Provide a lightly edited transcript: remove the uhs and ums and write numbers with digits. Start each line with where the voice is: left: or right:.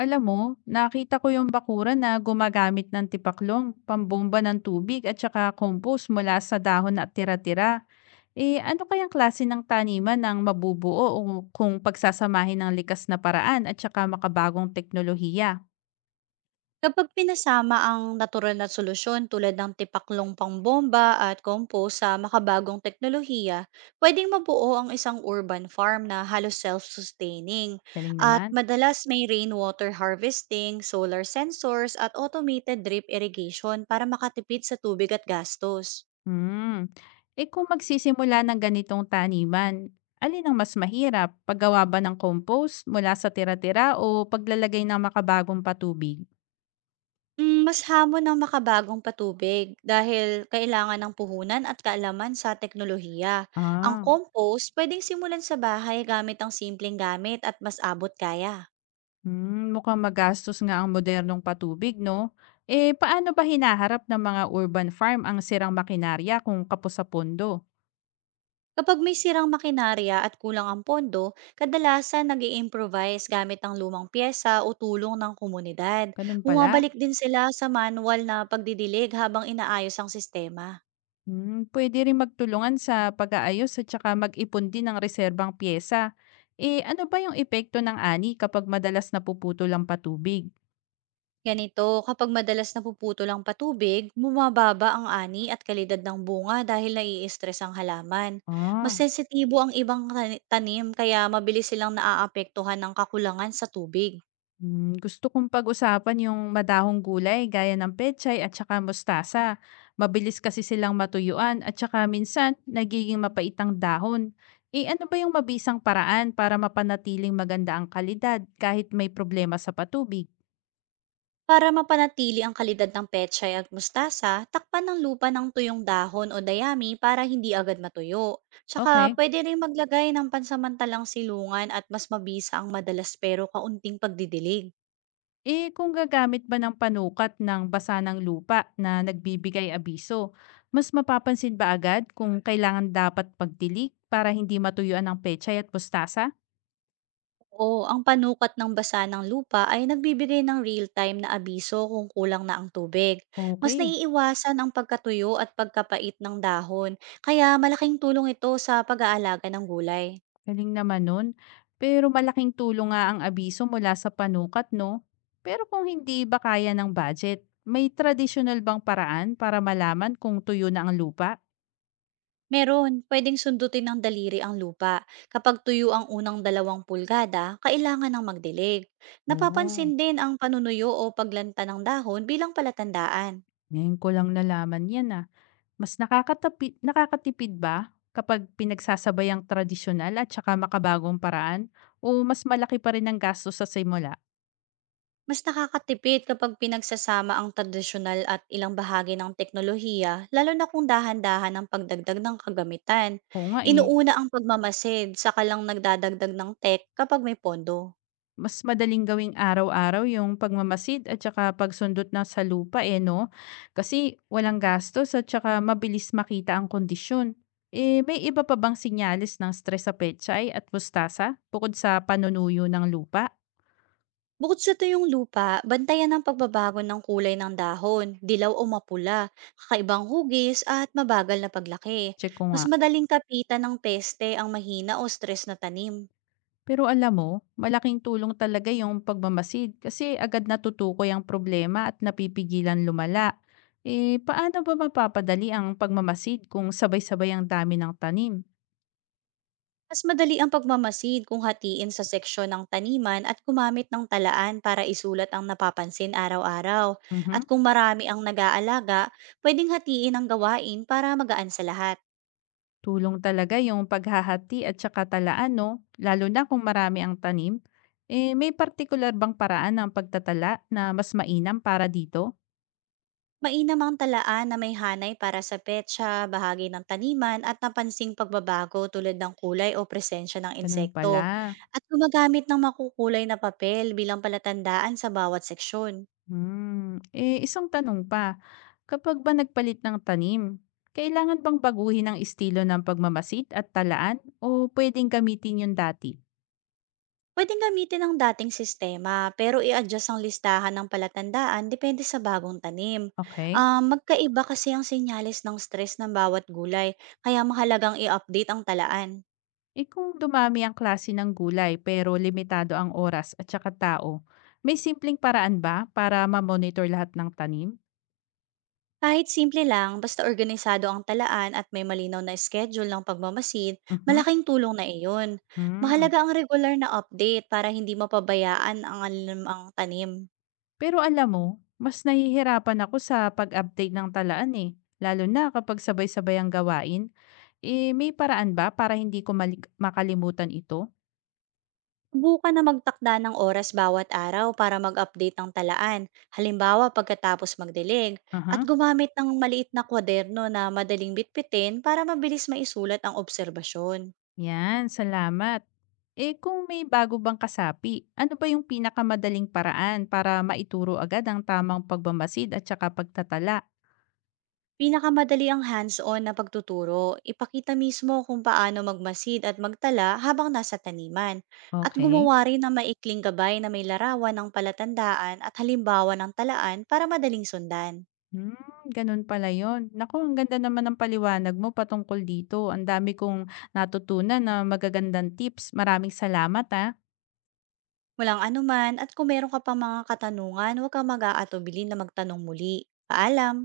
left: Alam mo, nakita ko yung bakuran na gumagamit ng tipaklong, pambomba ng tubig at saka compost mula sa dahon at tira-tira. Eh ano kayang klase ng taniman ng mabubuo o kung pagsasamahin ng likas na paraan at saka makabagong teknolohiya?
right: Kapag pinasama ang natural na solusyon tulad ng tipaklong pangbomba at compost sa makabagong teknolohiya, pwedeng mabuo ang isang urban farm na halos self-sustaining.
left: Galing
right: At
left: naman.
right: madalas may rainwater harvesting, solar sensors at automated drip irrigation para makatipid sa tubig at gastos.
left: Hmm. Eh kung magsisimula ng ganitong taniman, alin ang mas mahirap? Paggawa ba ng compost mula sa tira-tira o paglalagay ng makabagong patubig?
right: Hmm, mas hamon ang makabagong patubig dahil kailangan ng puhunan at kaalaman sa teknolohiya. Ang
left: Ah.
right: compost pwedeng simulan sa bahay gamit ang simpleng gamit at mas abot kaya.
left: Hmm, mukhang magastos nga ang modernong patubig, no? Eh, paano ba hinaharap ng mga urban farm ang sirang makinarya kung kapos sa pondo?
right: Kapag may sirang makinarya at kulang ang pondo, kadalasan nag improvise gamit ang lumang pyesa o tulong ng komunidad.
left: Ganun pala.
right: Bumabalik din sila sa manual na pagdidilig habang inaayos ang sistema.
left: Hmm, pwede rin magtulungan sa pag-aayos at saka mag-ipon din ng reserbang pyesa. Eh, ano ba yung epekto ng ani kapag madalas napuputol ang patubig?
right: Ganito, kapag madalas napuputol ang patubig, bumababa ang ani at kalidad ng bunga dahil nai-stress ang halaman. Mas
left: Ah.
right: sensitibo ang ibang tanim kaya mabilis silang naaapektuhan ng kakulangan sa tubig.
left: Hmm, gusto kong pag-usapan yung madahong gulay gaya ng pechay at saka mustasa. Mabilis kasi silang matuyuan at saka minsan nagiging mapaitang dahon. Eh ano ba yung mabisang paraan para mapanatiling maganda ang kalidad kahit may problema sa patubig?
right: Para mapanatili ang kalidad ng pechay at mustasa, takpan ng lupa ng tuyong dahon o dayami para hindi agad matuyo. Tsaka
left: Okay.
right: pwede rin maglagay ng pansamantalang silungan at mas mabisa ang madalas pero kaunting pagdidilig.
left: Eh kung gagamit ba ng panukat ng basa ng lupa na nagbibigay abiso, mas mapapansin ba agad kung kailangan dapat pagtilik para hindi matuyuan ang pechay at mustasa?
right: Oo, ang panukat ng basa ng lupa ay nagbibigay ng real-time na abiso kung kulang na ang tubig. Mas
left: Okay.
right: naiiwasan ang pagkatuyo at pagkapait ng dahon, kaya malaking tulong ito sa pag-aalaga ng gulay.
left: Galing naman nun. Pero malaking tulong nga ang abiso mula sa panukat, no? Pero kung hindi ba kaya ng budget, may traditional bang paraan para malaman kung tuyo na ang lupa?
right: Meron, pwedeng sundutin ng daliri ang lupa. Kapag tuyo ang unang dalawang pulgada, kailangan ng magdilig.
left: Oo,
right: Napapansin din ang panunuyo o paglanta ng dahon bilang palatandaan.
left: ngayon ko lang nalaman yan ah. Nakakatipid ba kapag pinagsasabay ang tradisyonal at saka makabagong paraan? O mas malaki pa rin ang gasto sa simula?
right: Mas nakakatipid kapag pinagsasama ang tradisyonal at ilang bahagi ng teknolohiya, lalo na kung dahan-dahan ang pagdagdag ng kagamitan.
left: Oo nga eh.
right: Inuuna ang pagmamasid, saka lang nagdadagdag ng tech kapag may pondo.
left: Mas madaling gawing araw-araw yung pagmamasid at saka pagsundot na sa lupa eh, 'no? Kasi walang gastos at saka mabilis makita ang kondisyon. Eh, may iba pa bang sinyalis ng stress sa pechay at mustasa bukod sa panunuyo ng lupa?
right: Bukod sa tuyong lupa, bantayan ang pagbabago ng kulay ng dahon, dilaw o mapula, kakaibang hugis at mabagal na paglaki.
left: Check ko
right: Mas
left: nga.
right: madaling kapitan ng peste ang mahina o stress na tanim.
left: Pero alam mo, malaking tulong talaga yung pagmamasid kasi agad natutukoy ang problema at napipigilan lumala. Eh, paano ba mapapadali ang pagmamasid kung sabay-sabay ang dami ng tanim?
right: Mas madali ang pagmamasid kung hatiin sa seksyon ng taniman at gumamit ng talaan para isulat ang napapansin araw-araw.
left: Mhm.
right: At kung marami ang nag-aalaga, pwedeng hatiin ang gawain para magaan sa lahat.
left: Tulong talaga yung paghahati at saka talaan 'no, lalo na kung marami ang tanim. Eh, may partikular bang paraan ng pagtatala na mas mainam para dito?
right: Mainam ang talaan na may hanay para sa petsa, bahagi ng taniman at napansing pagbabago tulad ng kulay o presensya ng
left: Ganun
right: insekto.
left: pala.
right: At gumagamit ng makukulay na papel bilang palatandaan sa bawat seksyon.
left: Hmm, eh, isang tanong pa, kapag ba nagpalit ng tanim, kailangan bang baguhin ang estilo ng pagmamasid at talaan o pwedeng gamitin yung dati?
right: Puwedeng gamitin ang dating sistema, pero i-adjust ang listahan ng palatandaan depende sa bagong tanim.
left: Okay?
right: Ah, magkaiba kasi ang senyales ng stress ng bawat gulay, kaya mahalagang i-update ang talaan.
left: Eh, kung dumami ang klase ng gulay pero limitado ang oras at saka tao, may simpleng paraan ba para ma-monitor lahat ng tanim?
right: Kahit simple lang, basta organisado ang talaan at may malinaw na schedule ng pagmamasid,
left: Mhm.
right: malaking tulong na iyon.
left: Hmm.
right: Mahalaga ang regular na update para hindi mapabayaan ang alam ang tanim.
left: Pero alam mo, mas nahihirapan ako sa pag-update ng talaan eh. Lalo na kapag sabay-sabay ang gawain, eh may paraan ba para hindi ko makalimutan ito?
right: Subukan na magtakda ng oras bawat araw para mag-update ng talaan, halimbawa pagkatapos magdilig, at
left: Aha.
right: gumamit ng maliit na kwaderno na madaling bitbitin para mabilis maisulat ang obserbasyon.
left: Yan, salamat. Eh kung may bago bang kasapi, ano ba yung pinakamadaling paraan para maituro agad ang tamang pagbamasid at saka pagtatala?
right: Pinakamadali ang hands-on na pagtuturo, ipakita mismo kung paano magmasid at magtala habang nasa taniman, at
left: Okay.
right: gumawa rin ng maikling gabay na may larawan ng palatandaan at halimbawa ng talaan para madaling sundan.
left: Hmm, ganun pala yun. Naku, ang ganda naman ng paliwanag mo patungkol dito. Ang dami kong natutunan na magagandang tips. Maraming salamat, ah.
right: Walang anuman at kung meron ka pang mga katanungan, huwag kang mag-aatubili na magtanong muli. Paalam!